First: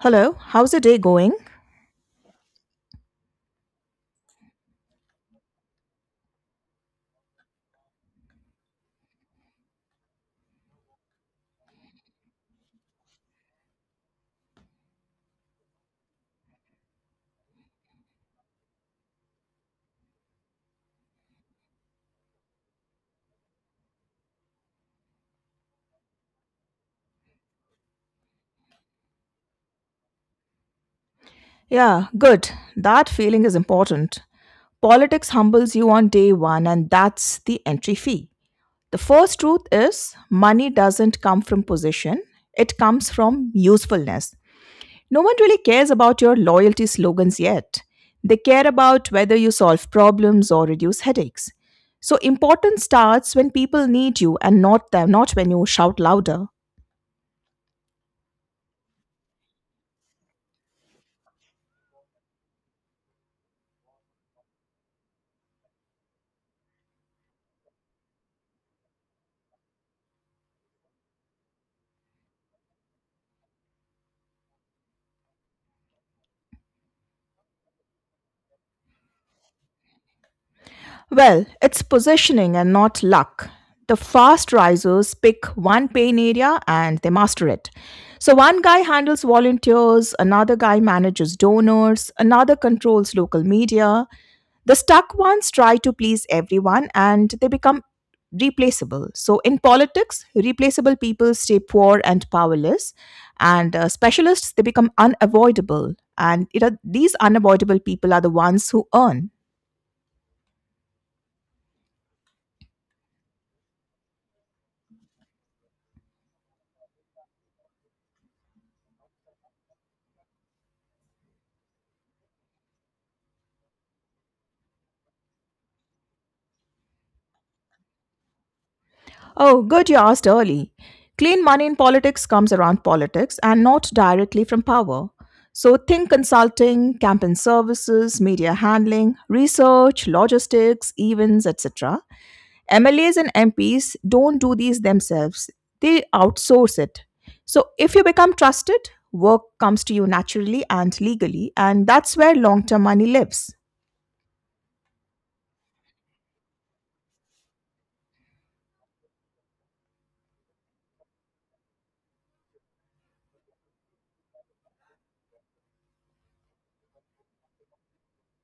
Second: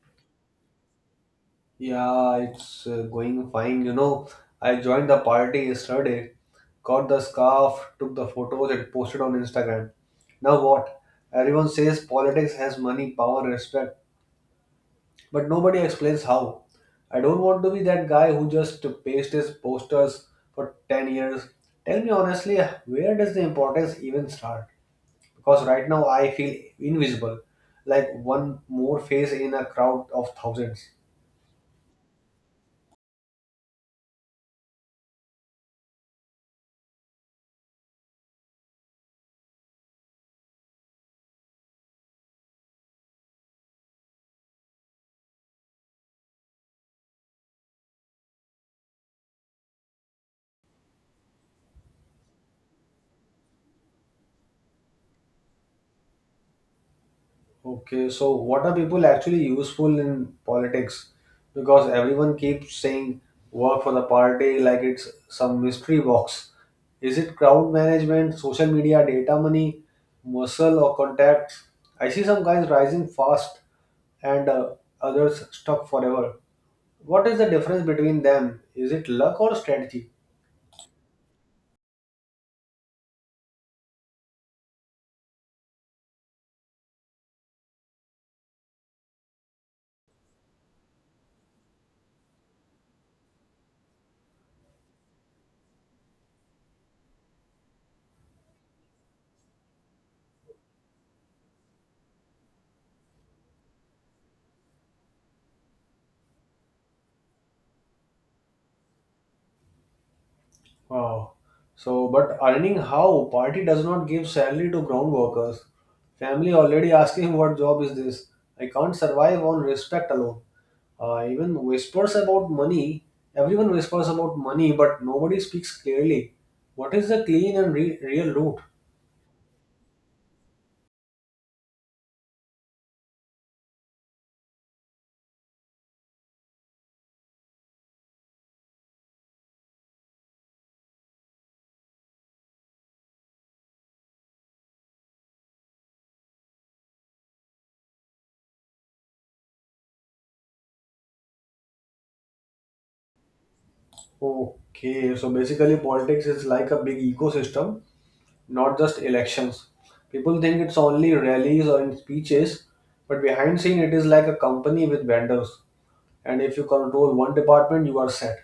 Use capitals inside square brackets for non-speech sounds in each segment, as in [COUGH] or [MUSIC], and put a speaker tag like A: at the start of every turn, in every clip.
A: Hello, how's the day going?
B: Yeah, it's going fine. I joined the party yesterday, got the scarf, took the photos, and posted on Instagram. Now what? Everyone says politics has money, power, respect, but nobody explains how. I don't want to be that guy who just paste his posters for 10 years. Tell me honestly, where does the importance even start? Because right now I feel invisible, like one more face in a crowd of thousands.
A: Yeah, good. That feeling is important. Politics humbles you on day one, and that's the entry fee. The first truth is money doesn't come from position, it comes from usefulness. No one really cares about your loyalty slogans yet. They care about whether you solve problems or reduce headaches. So, importance starts when people need you and not them, not when you shout louder.
B: Okay, so what are people actually useful in politics? Because everyone keeps saying work for the party like it's some mystery box. Is it crowd management, social media, data money, muscle, or contacts? I see some guys rising fast and others stuck forever. What is the difference between them? Is it luck or strategy?
A: Well, it's positioning and not luck. The fast risers pick one pain area and they master it. So, one guy handles volunteers, another guy manages donors, another controls local media. The stuck ones try to please everyone and they become replaceable. So, in politics, replaceable people stay poor and powerless, and specialists they become unavoidable. These unavoidable people are the ones who earn.
B: Wow. So, but earning how? Party does not give salary to ground workers. Family already asking what job is this? I can't survive on respect alone. Even whispers about money. Everyone whispers about money, but nobody speaks clearly. What is the clean and real root?
A: Oh, good you asked early. Clean money in politics comes around politics and not directly from power. So think consulting, campaign services, media handling, research, logistics, events, etc. MLAs and MPs don't do these themselves. They outsource it. So if you become trusted, work comes to you naturally and legally, and that's where long-term money lives.
B: Okay, so basically politics is like a big ecosystem, not just elections. People think it's only rallies or in speeches, but behind scene it is like a company with vendors. And if you control one department, you are set.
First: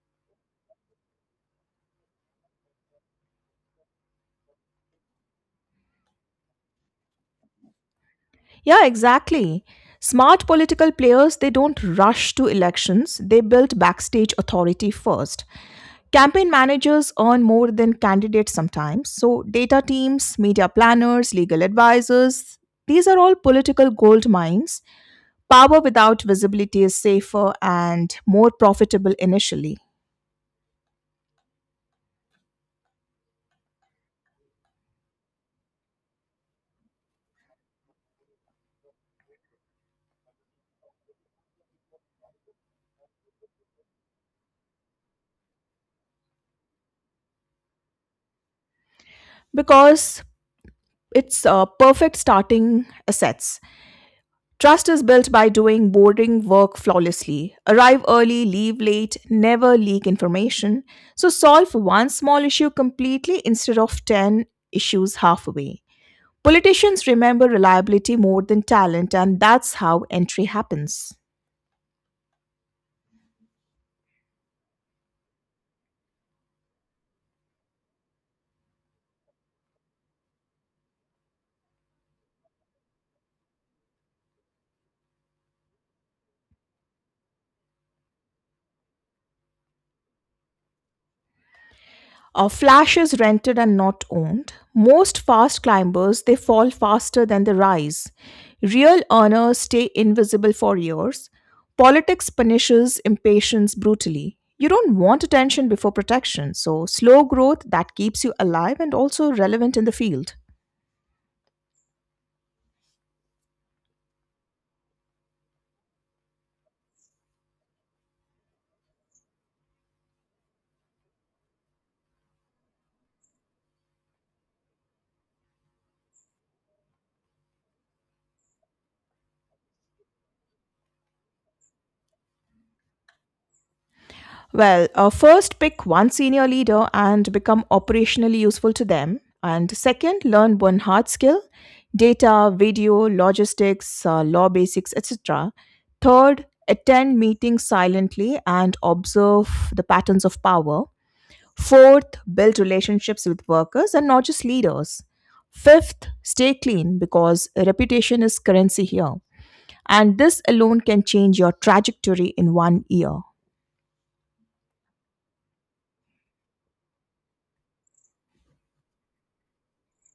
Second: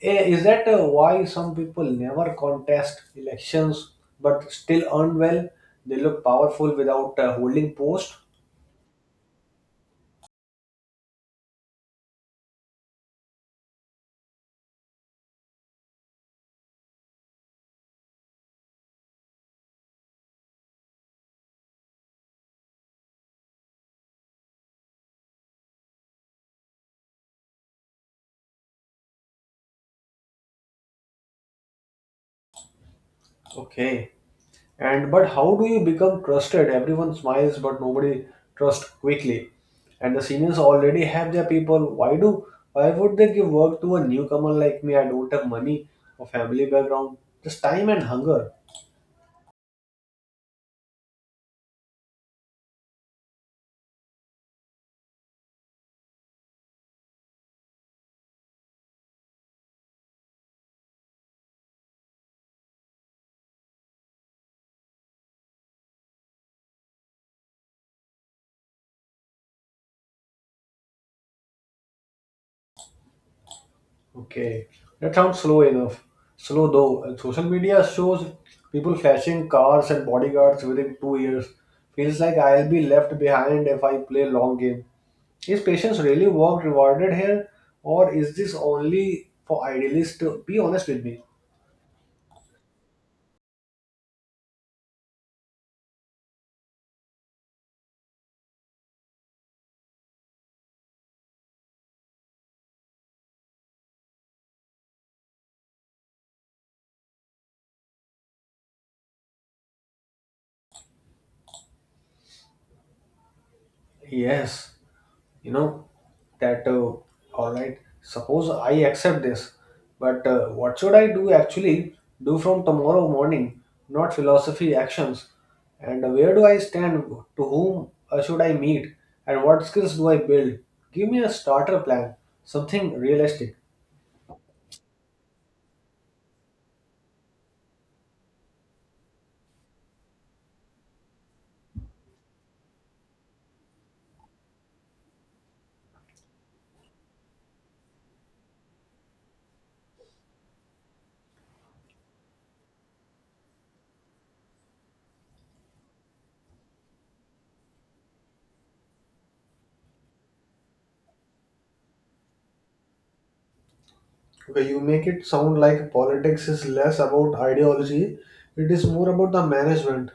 B: Is that why some people never contest elections but still earn well? They look powerful without holding post.
A: Yeah, exactly. Smart political players, they don't rush to elections. They build backstage authority first. Campaign managers earn more than candidates sometimes. So, data teams, media planners, legal advisors, these are all political gold mines. Power without visibility is safer and more profitable initially
B: Okay. And but how do you become trusted? Everyone smiles but nobody trusts quickly, and the seniors already have their people. Why would they give work to a newcomer like me? I don't have money or family background, just time and hunger.
A: because it's perfect starting assets. Trust is built by doing boring work flawlessly. Arrive early, leave late, never leak information. So solve one small issue completely instead of 10 issues halfway. Politicians remember reliability more than talent, and that's how entry happens.
B: Okay, that sounds slow enough. Slow though. And social media shows people flashing cars and bodyguards within 2 years. Feels like I'll be left behind if I play long game. Is patience really work rewarded here, or is this only for idealists? To be honest with me.
A: Flash is rented and not owned. Most fast climbers they fall faster than they rise. Real earners stay invisible for years. Politics punishes impatience brutally. You don't want attention before protection, so slow growth that keeps you alive and also relevant in the field.
B: Yes, you know that all right, suppose I accept this, but what should I do from tomorrow morning, not philosophy, actions. And where do I stand? To whom should I meet, and what skills do I build? Give me a starter plan, something realistic.
A: Well, first, pick one senior leader and become operationally useful to them. And second, learn one hard skill: data, video, logistics, law basics, etc. Third, attend meetings silently and observe the patterns of power. Fourth, build relationships with workers and not just leaders. Fifth, stay clean because reputation is currency here. And this alone can change your trajectory in 1 year.
B: Okay, you make it sound like politics is less about ideology, it is more about the management.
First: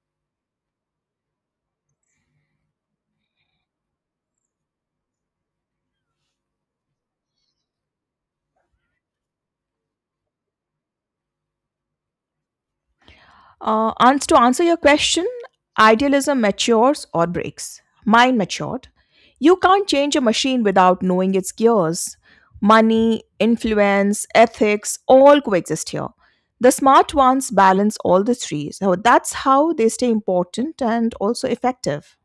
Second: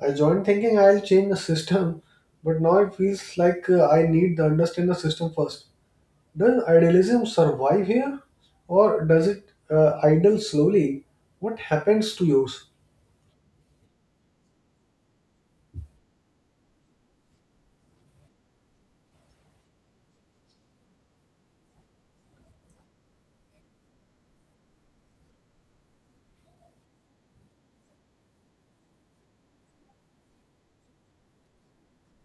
B: I joined thinking I'll change the system, but now it feels like I need to understand the system first. Does idealism survive here, or does it idle slowly? What happens to yours?
A: To answer your question, idealism matures or breaks. Mine matured. You can't change a machine without knowing its gears. Money, influence, ethics all coexist here. The smart ones balance all the three. So that's how they stay important and also effective.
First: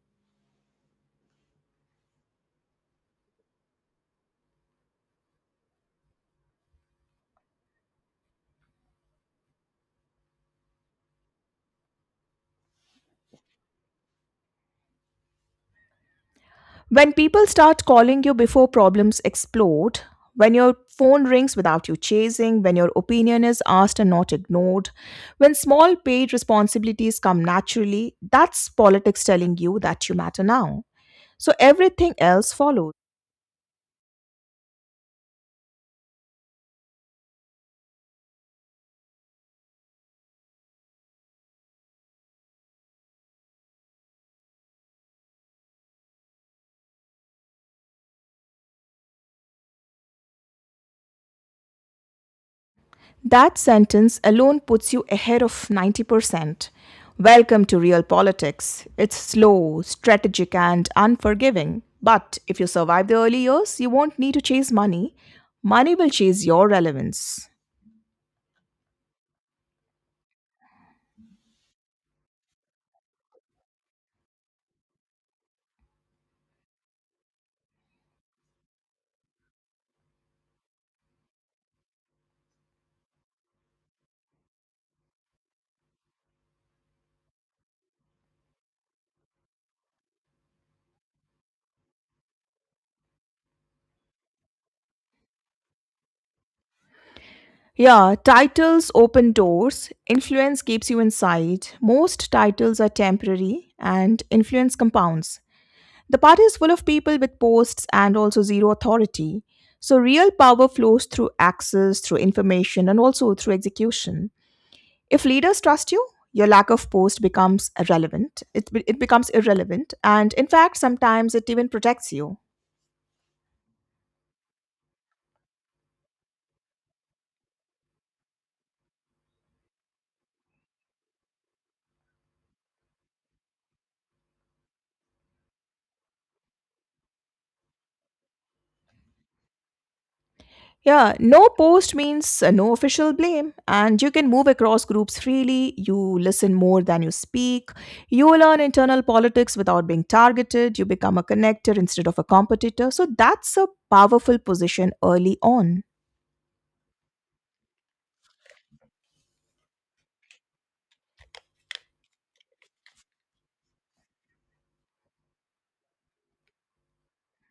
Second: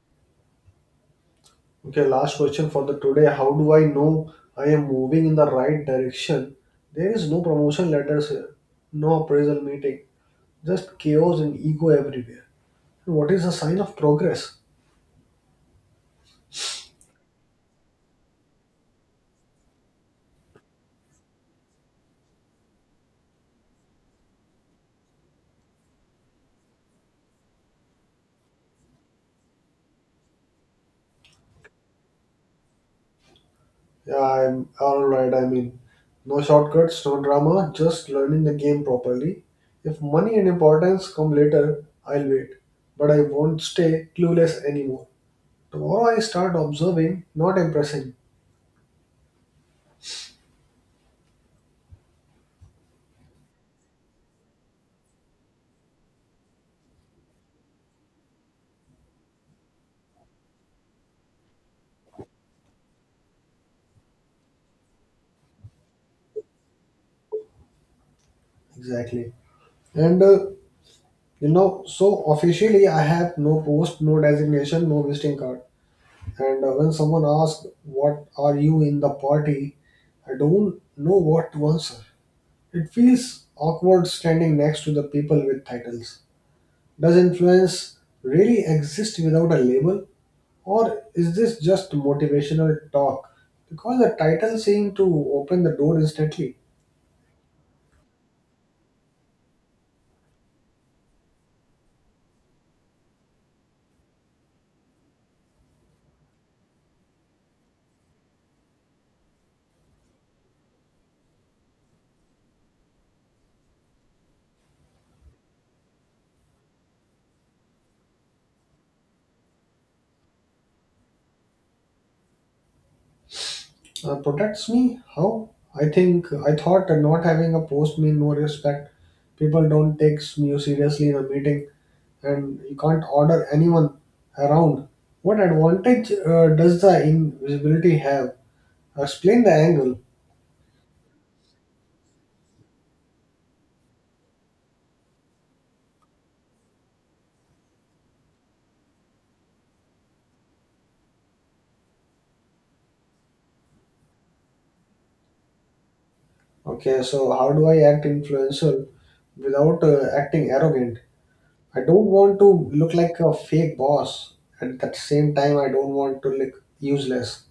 B: Okay, last question for the today. How do I know I am moving in the right direction? There is no promotion letters here, no appraisal meeting, just chaos and ego everywhere. What is the sign of progress?
A: When people start calling you before problems explode, when your phone rings without you chasing, when your opinion is asked and not ignored, when small paid responsibilities come naturally, that's politics telling you that you matter now. So everything else follows.
B: Yeah, I'm all right. I mean, no shortcuts, no drama, just learning the game properly. If money and importance come later, I'll wait. But I won't stay clueless anymore. Tomorrow I start observing, not impressing.
A: That sentence alone puts you ahead of 90%. Welcome to real politics. It's slow, strategic, and unforgiving. But if you survive the early years, you won't need to chase money. Money will chase your relevance.
B: Exactly. And uh, so officially I have no post, no designation, no visiting card. And When someone asks, what are you in the party? I don't know what to answer. It feels awkward standing next to the people with titles. Does influence really exist without a label? Or is this just motivational talk? Because the title seemed to open the door instantly.
A: Yeah, titles open doors, influence keeps you inside. Most titles are temporary, and influence compounds. The party is full of people with posts and also zero authority. So, real power flows through access, through information, and also through execution. If leaders trust you, your lack of post becomes irrelevant. It becomes irrelevant. And in fact, sometimes it even protects you.
B: Protects me? How? I think I thought that not having a post mean no respect. People don't take you seriously in a meeting, and you can't order anyone around. What advantage does the invisibility have? Explain the angle.
A: Yeah, no post means no official blame, and you can move across groups freely. You listen more than you speak. You learn internal politics without being targeted. You become a connector instead of a competitor. So that's a powerful position early on.
B: Okay, so how do I act influential without acting arrogant? I don't want to look like a fake boss. And at the same time, I don't want to look useless.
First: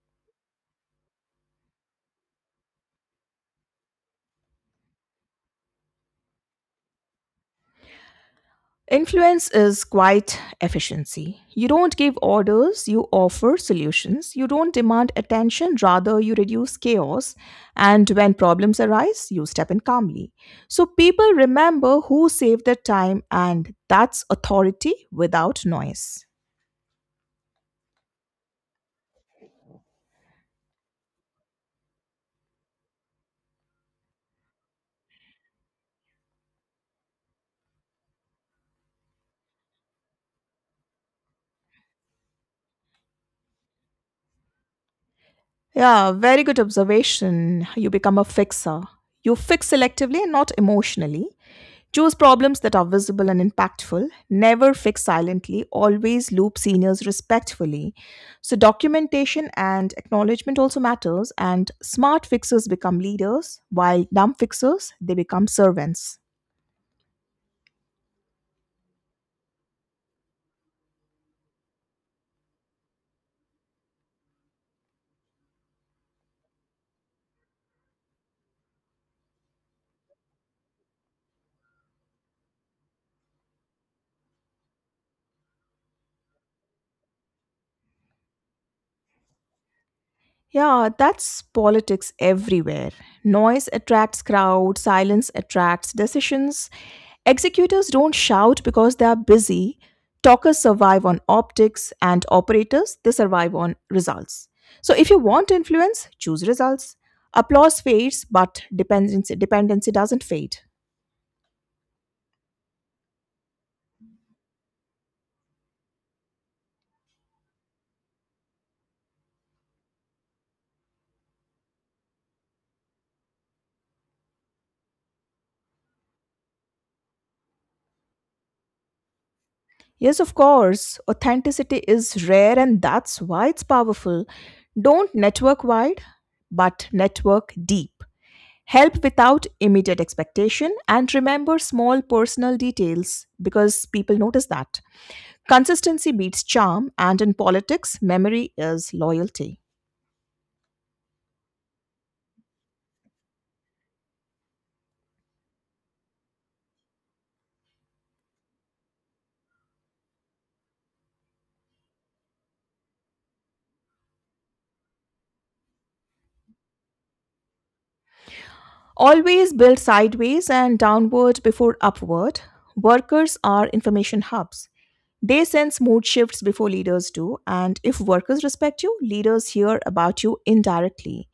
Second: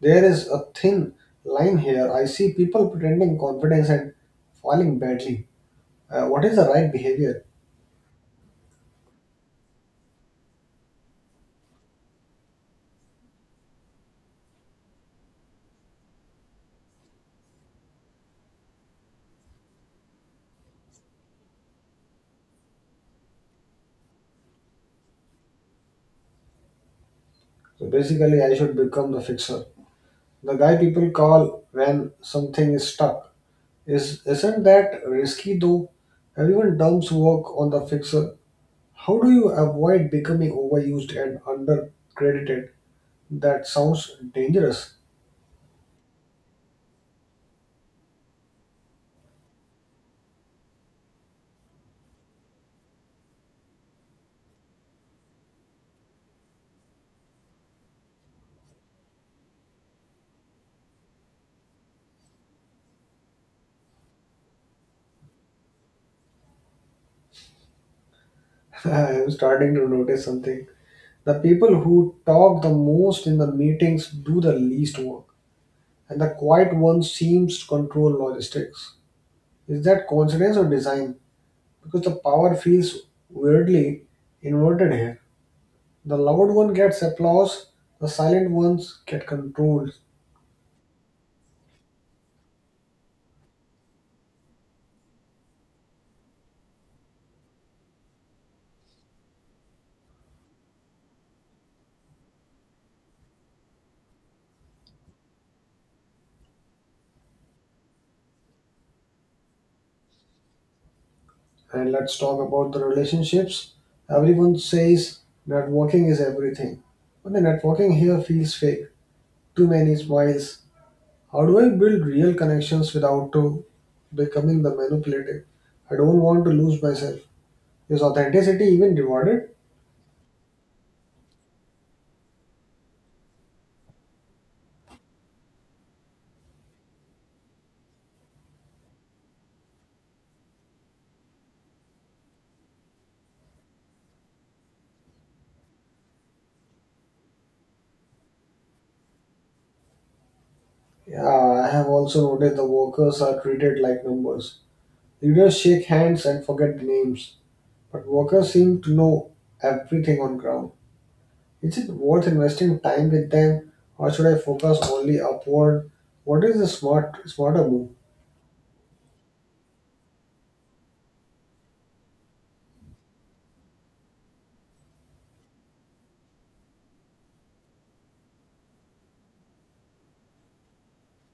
B: There is a thin line here. I see people pretending confidence and falling badly. What is the right behavior?
A: Influence is quite efficiency. You don't give orders, you offer solutions. You don't demand attention, rather, you reduce chaos. And when problems arise, you step in calmly. So people remember who saved their time, and that's authority without noise.
B: So basically, I should become the fixer. The guy people call when something is stuck. Is isn't that risky though? Everyone dumps work on the fixer. How do you avoid becoming overused and undercredited? That sounds dangerous.
A: Yeah, very good observation. You become a fixer. You fix selectively and not emotionally. Choose problems that are visible and impactful. Never fix silently. Always loop seniors respectfully. So, documentation and acknowledgement also matters. And smart fixers become leaders, while dumb fixers they become servants.
B: [LAUGHS] I am starting to notice something. The people who talk the most in the meetings do the least work, and the quiet ones seems to control logistics. Is that coincidence or design? Because the power feels weirdly inverted here. The loud one gets applause, the silent ones get controlled.
A: Yeah, that's politics everywhere. Noise attracts crowds. Silence attracts decisions. Executors don't shout because they are busy. Talkers survive on optics and operators they survive on results. So if you want influence, choose results. Applause fades, but dependency doesn't fade.
B: And let's talk about the relationships. Everyone says networking is everything, but the networking here feels fake. Too many smiles. How do I build real connections without becoming the manipulative? I don't want to lose myself. Is authenticity even rewarded?
A: Yes, of course. Authenticity is rare and that's why it's powerful. Don't network wide, but network deep. Help without immediate expectation and remember small personal details because people notice that. Consistency beats charm, and in politics, memory is loyalty.
B: Yeah, I have also noticed the workers are treated like numbers. Leaders shake hands and forget the names, but workers seem to know everything on ground. Is it worth investing time with them, or should I focus only upward? What is the smarter move?
A: Always build sideways and downward before upward. Workers are information hubs. They sense mood shifts before leaders do, and if workers respect you, leaders hear about you indirectly.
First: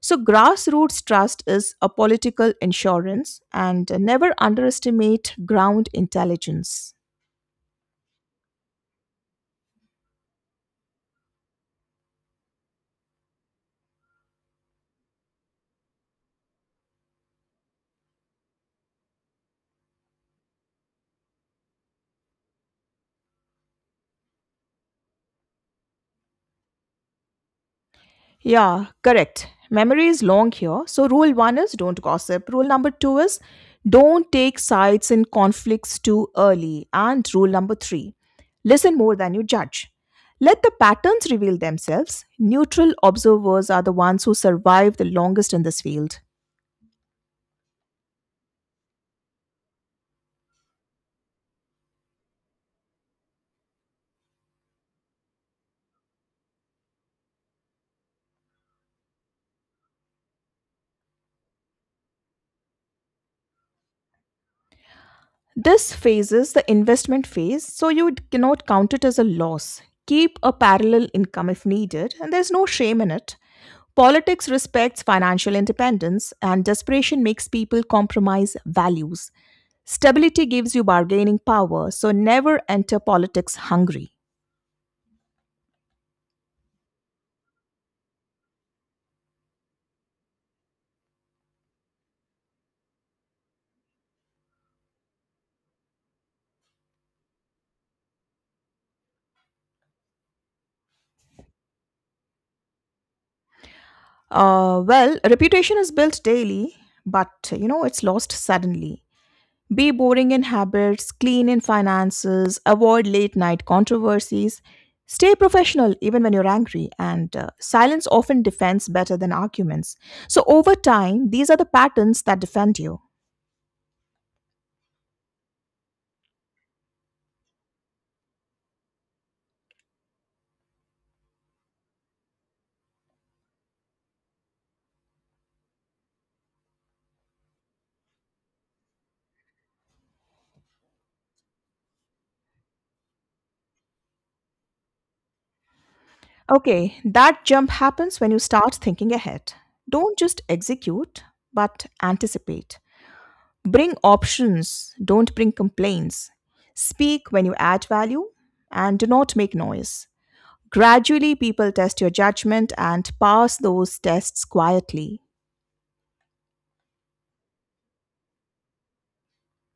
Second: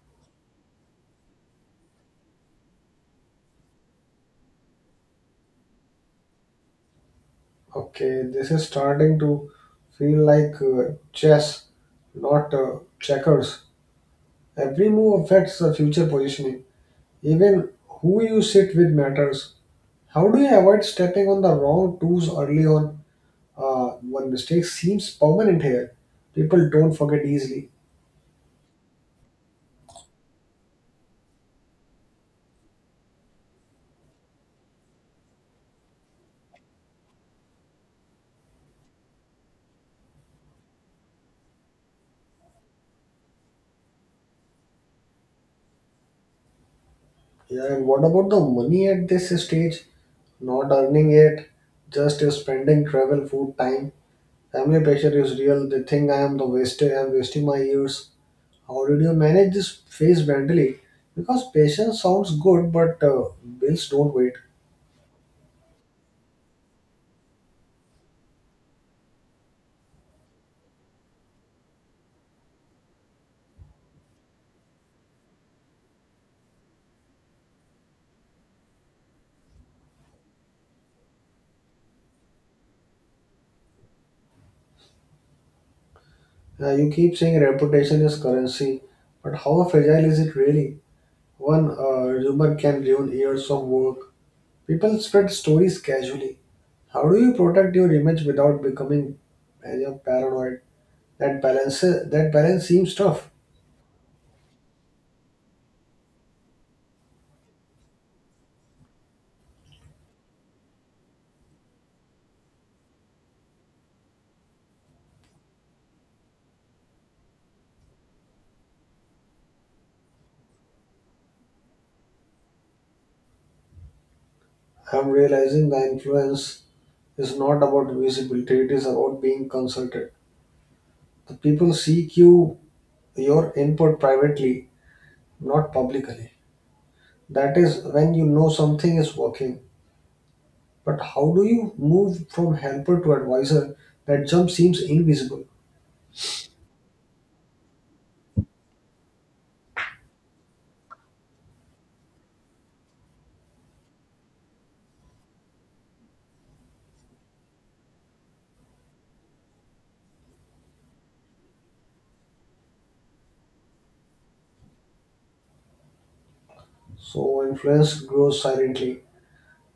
A: So, grassroots trust is a political insurance, and never underestimate ground intelligence.
B: Okay, this is starting to feel like chess, not checkers. Every move affects the future positioning. Even who you sit with matters. How do you avoid stepping on the wrong toes early on? One mistake seems permanent here. People don't forget easily.
A: Yeah, correct. Memory is long here. So, rule one is don't gossip. Rule number two is don't take sides in conflicts too early. And rule number three, listen more than you judge. Let the patterns reveal themselves. Neutral observers are the ones who survive the longest in this field.
B: Yeah, and what about the money at this stage? Not earning it, just spending travel, food, time. Family pressure is real. They think I am the wasted. I am wasting my years. How did you manage this phase mentally? Because patience sounds good, but bills don't wait.
A: This phase is the investment phase, so you cannot count it as a loss. Keep a parallel income if needed, and there's no shame in it. Politics respects financial independence, and desperation makes people compromise values. Stability gives you bargaining power, so never enter politics hungry.
B: You keep saying reputation is currency, but how fragile is it really? One rumor can ruin years of work. People spread stories casually. How do you protect your image without becoming paranoid? That balance seems tough.
A: Well, reputation is built daily, but you know, it's lost suddenly. Be boring in habits, clean in finances, avoid late night controversies, stay professional even when you're angry, and silence often defends better than arguments. So, over time, these are the patterns that defend you.
B: I'm realizing the influence is not about visibility, it is about being consulted. The people seek you your input privately, not publicly. That is when you know something is working. But how do you move from helper to advisor? That jump seems invisible.
A: Okay, that jump happens when you start thinking ahead. Don't just execute, but anticipate. Bring options, don't bring complaints. Speak when you add value, and do not make noise. Gradually, people test your judgment and pass those tests quietly.
B: So influence grows silently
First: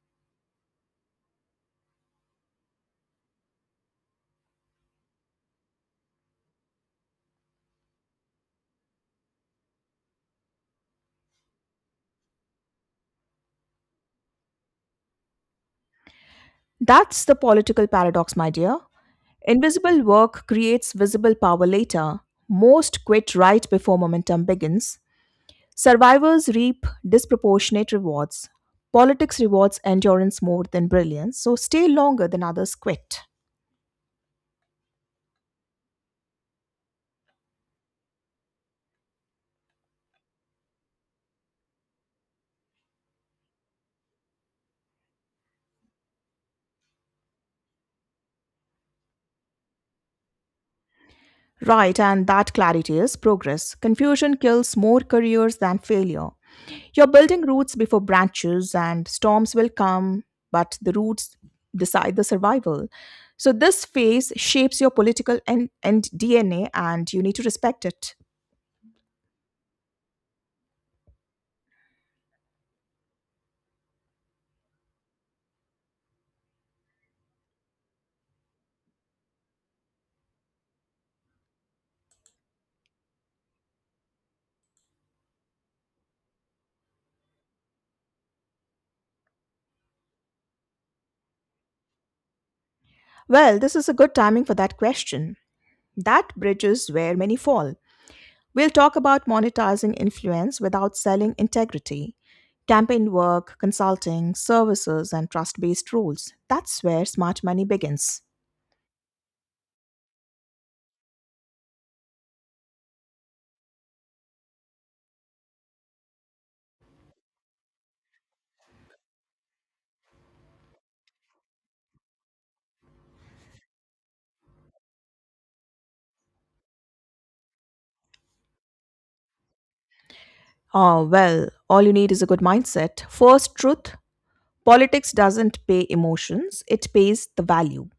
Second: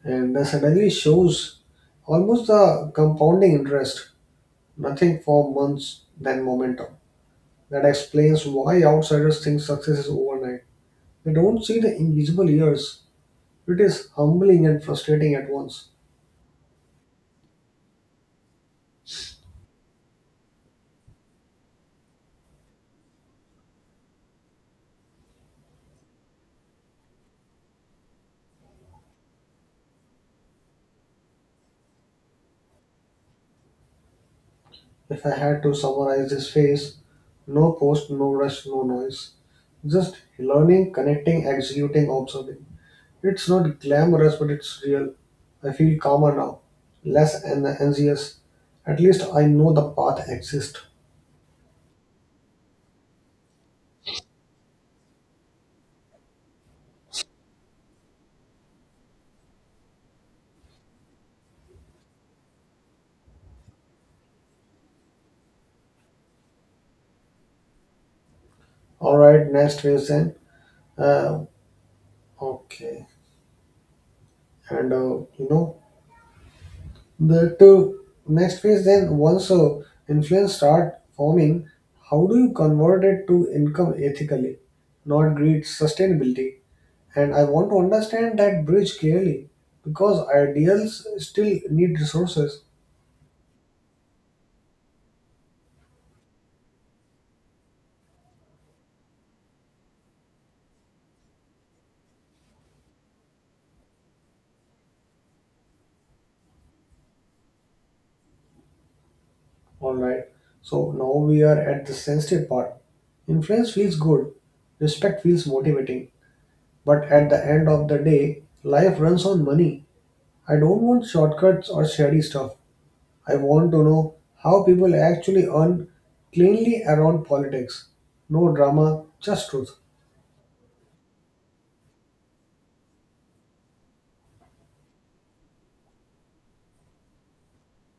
B: and then suddenly shows almost a compounding interest. Nothing for months, then momentum. That explains why outsiders think success is overnight. They don't see the invisible years. It is humbling and frustrating at once.
A: That's the political paradox, my dear. Invisible work creates visible power later. Most quit right before momentum begins. Survivors reap disproportionate rewards. Politics rewards endurance more than brilliance, so stay longer than others quit.
B: If I had to summarize this phase, no post, no rush, no noise. Just learning, connecting, executing, observing. It's not glamorous, but it's real. I feel calmer now, less anxious. At least I know the path exists.
A: Right, and that clarity is progress. Confusion kills more careers than failure. You're building roots before branches, and storms will come, but the roots decide the survival. So, this phase shapes your political and DNA, and you need to respect it.
B: All right, next phase then. Uh, okay, and you know The two next phase then, once a influence start forming, how do you convert it to income ethically, not greed sustainability? And I want to understand that bridge clearly because ideals still need resources.
A: Well, this is a good timing for that question. That bridges where many fall. We'll talk about monetizing influence without selling integrity, campaign work, consulting, services, and trust based rules. That's where smart money begins.
B: Alright. So now we are at the sensitive part. Influence feels good, respect feels motivating, but at the end of the day, life runs on money. I don't want shortcuts or shady stuff. I want to know how people actually earn cleanly around politics. No drama, just truth.
A: Oh, well, all you need is a good mindset. First, truth. Politics doesn't pay emotions, it pays the value.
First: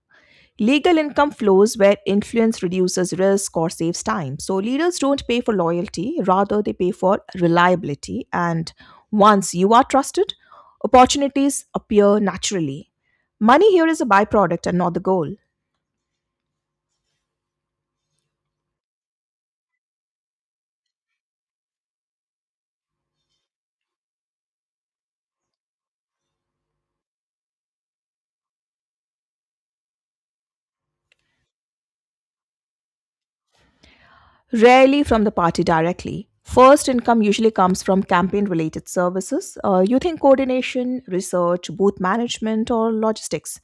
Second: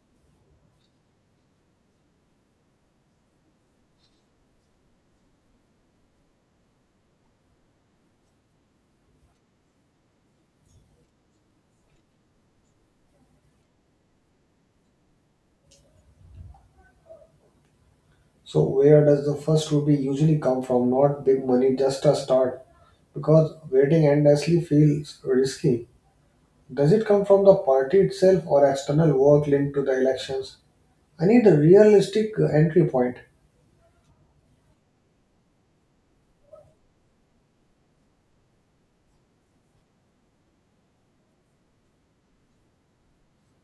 A: Legal income flows where influence reduces risk or saves time. So leaders don't pay for loyalty, rather, they pay for reliability. And once you are trusted, opportunities appear naturally. Money here is a byproduct and not the goal,
B: So, where does the first rupee usually come from? Not big money, just a start. Because waiting endlessly feels risky. Does it come from the party itself or external work linked to the elections? I need a realistic entry point.
A: rarely from the party directly. First income usually comes from campaign related services. You think coordination, research, booth management, or logistics.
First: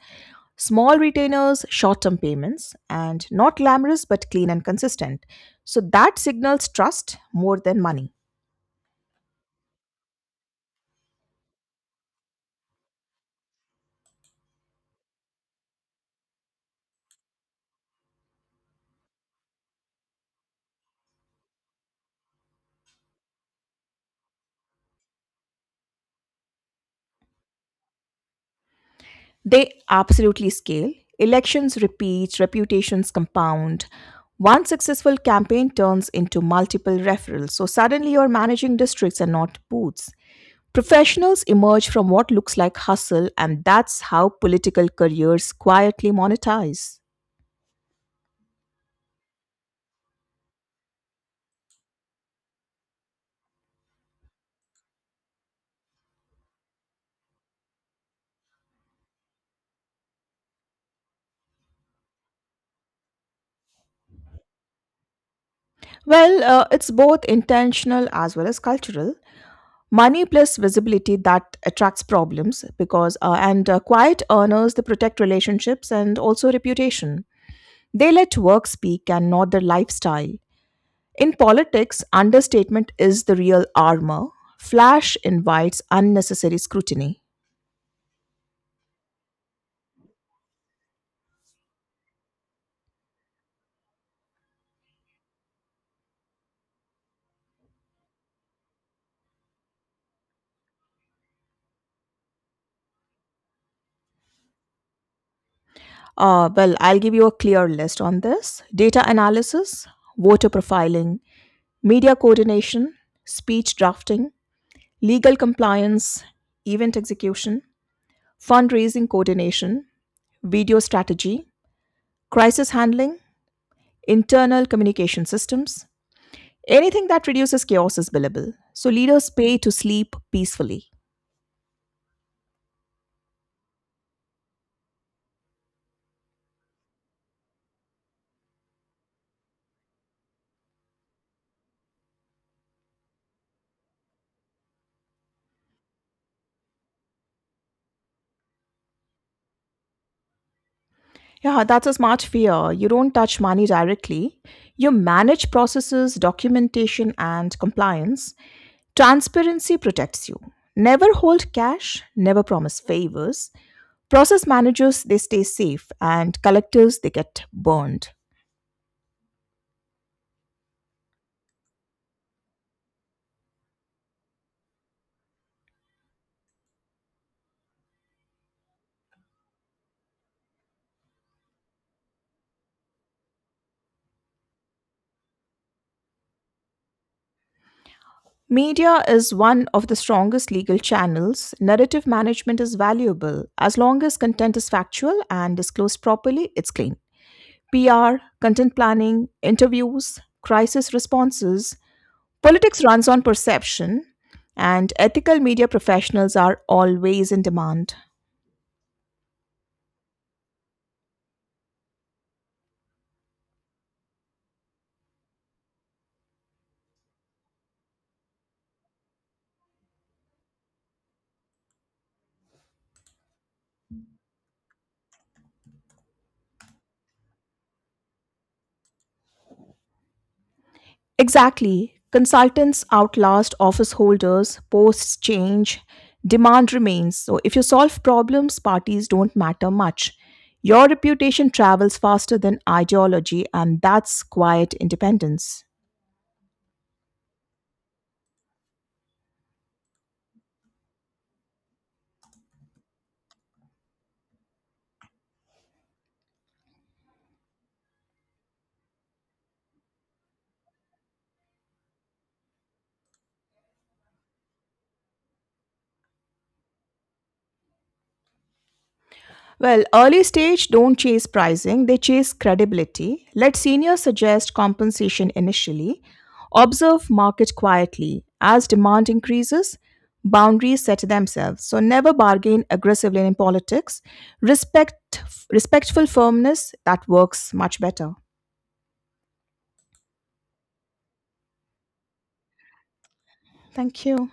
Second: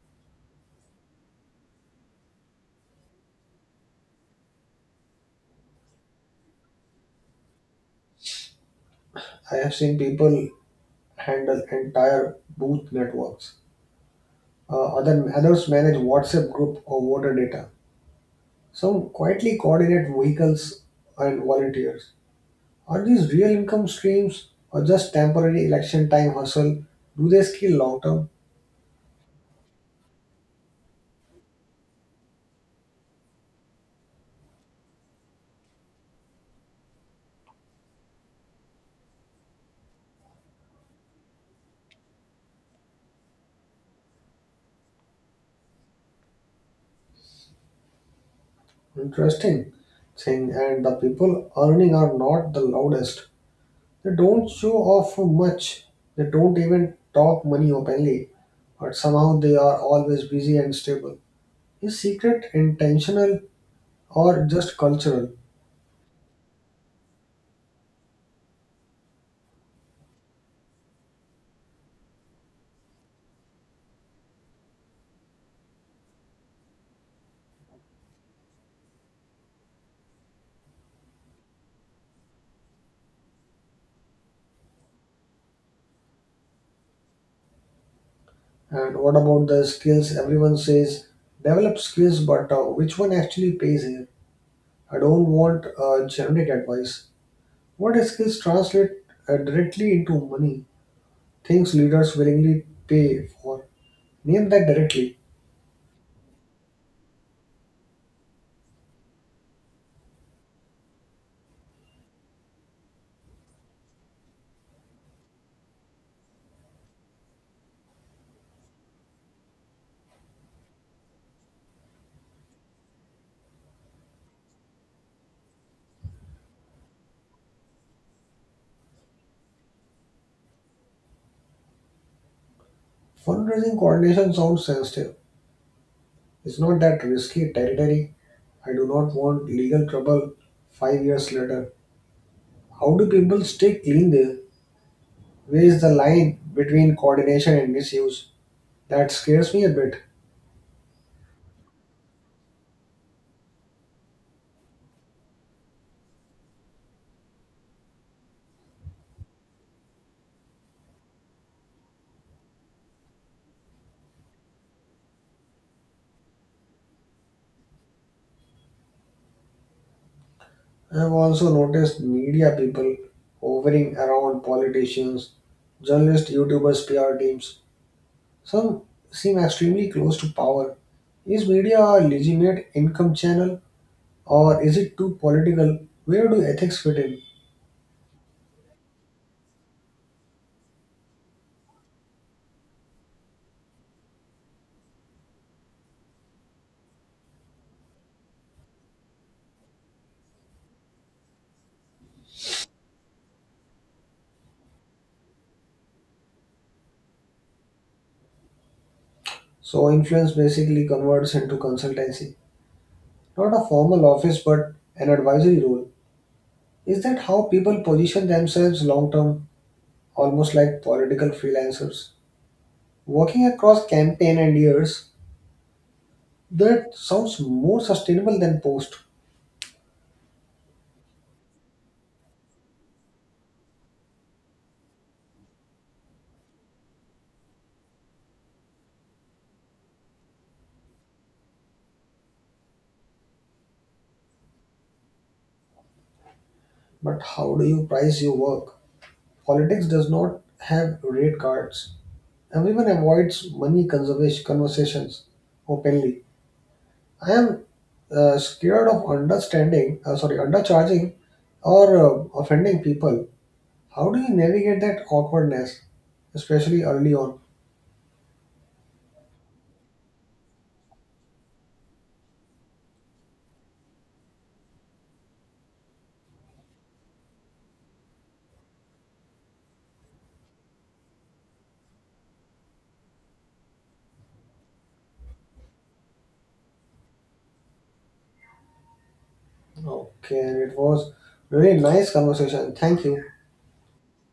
A: Small retainers, short term payments, and not glamorous but clean and consistent. So that signals trust more than money.
B: I have seen people handle entire booth networks. Others manage WhatsApp group or voter data. Some quietly coordinate vehicles and volunteers. Are these real income streams or just temporary election time hustle? Do they scale long term?
A: They absolutely scale. Elections repeat, reputations compound. One successful campaign turns into multiple referrals. So suddenly you're managing districts and not booths. Professionals emerge from what looks like hustle, and that's how political careers quietly monetize.
B: Interesting thing. And the people earning are not the loudest. They don't show off much. They don't even talk money openly. But somehow they are always busy and stable. Is secret intentional or just cultural?
A: Well, it's both intentional as well as cultural. Money plus visibility that attracts problems, because and quiet earners they protect relationships and also reputation. They let work speak and not their lifestyle. In politics understatement is the real armor. Flash invites unnecessary scrutiny.
B: And what about the skills? Everyone says develop skills, but which one actually pays here? I don't want generic advice. What skills translate directly into money? Things leaders willingly pay for. Name that directly.
A: Well, I'll give you a clear list on this: data analysis, voter profiling, media coordination, speech drafting, legal compliance, event execution, fundraising coordination, video strategy, crisis handling, internal communication systems. Anything that reduces chaos is billable. So leaders pay to sleep peacefully.
B: Fundraising coordination sounds sensitive. It's not that risky territory. I do not want legal trouble 5 years later. How do people stay clean there? Where is the line between coordination and misuse? That scares me a bit.
A: Yeah, that's a smart fear. You don't touch money directly. You manage processes, documentation, and compliance. Transparency protects you. Never hold cash, never promise favors. Process managers, they stay safe, and collectors, they get burned.
B: I have also noticed media people hovering around politicians, journalists, YouTubers, PR teams. Some seem extremely close to power. Is media a legitimate income channel or is it too political? Where do ethics fit in?
A: Media is one of the strongest legal channels. Narrative management is valuable. As long as content is factual and disclosed properly, it's clean. PR, content planning, interviews, crisis responses, politics runs on perception, and ethical media professionals are always in demand.
B: So, influence basically converts into consultancy. Not a formal office but an advisory role. Is that how people position themselves long term, almost like political freelancers? Working across campaign and years, that sounds more sustainable than post,
A: Exactly. Consultants outlast office holders, posts change, demand remains. So, if you solve problems, parties don't matter much. Your reputation travels faster than ideology, and that's quiet independence.
B: but how do you price your work? Politics does not have rate cards. Everyone avoids money conservation conversations openly. I am scared of understanding, sorry, undercharging or offending people. How do you navigate that awkwardness, especially early on?
A: Well, early stage don't chase pricing, they chase credibility. Let seniors suggest compensation initially. Observe market quietly. As demand increases, boundaries set themselves. So never bargain aggressively in politics. Respect Respectful firmness that works much better.
B: Okay, and it was really nice conversation. Thank you.
A: Thank you.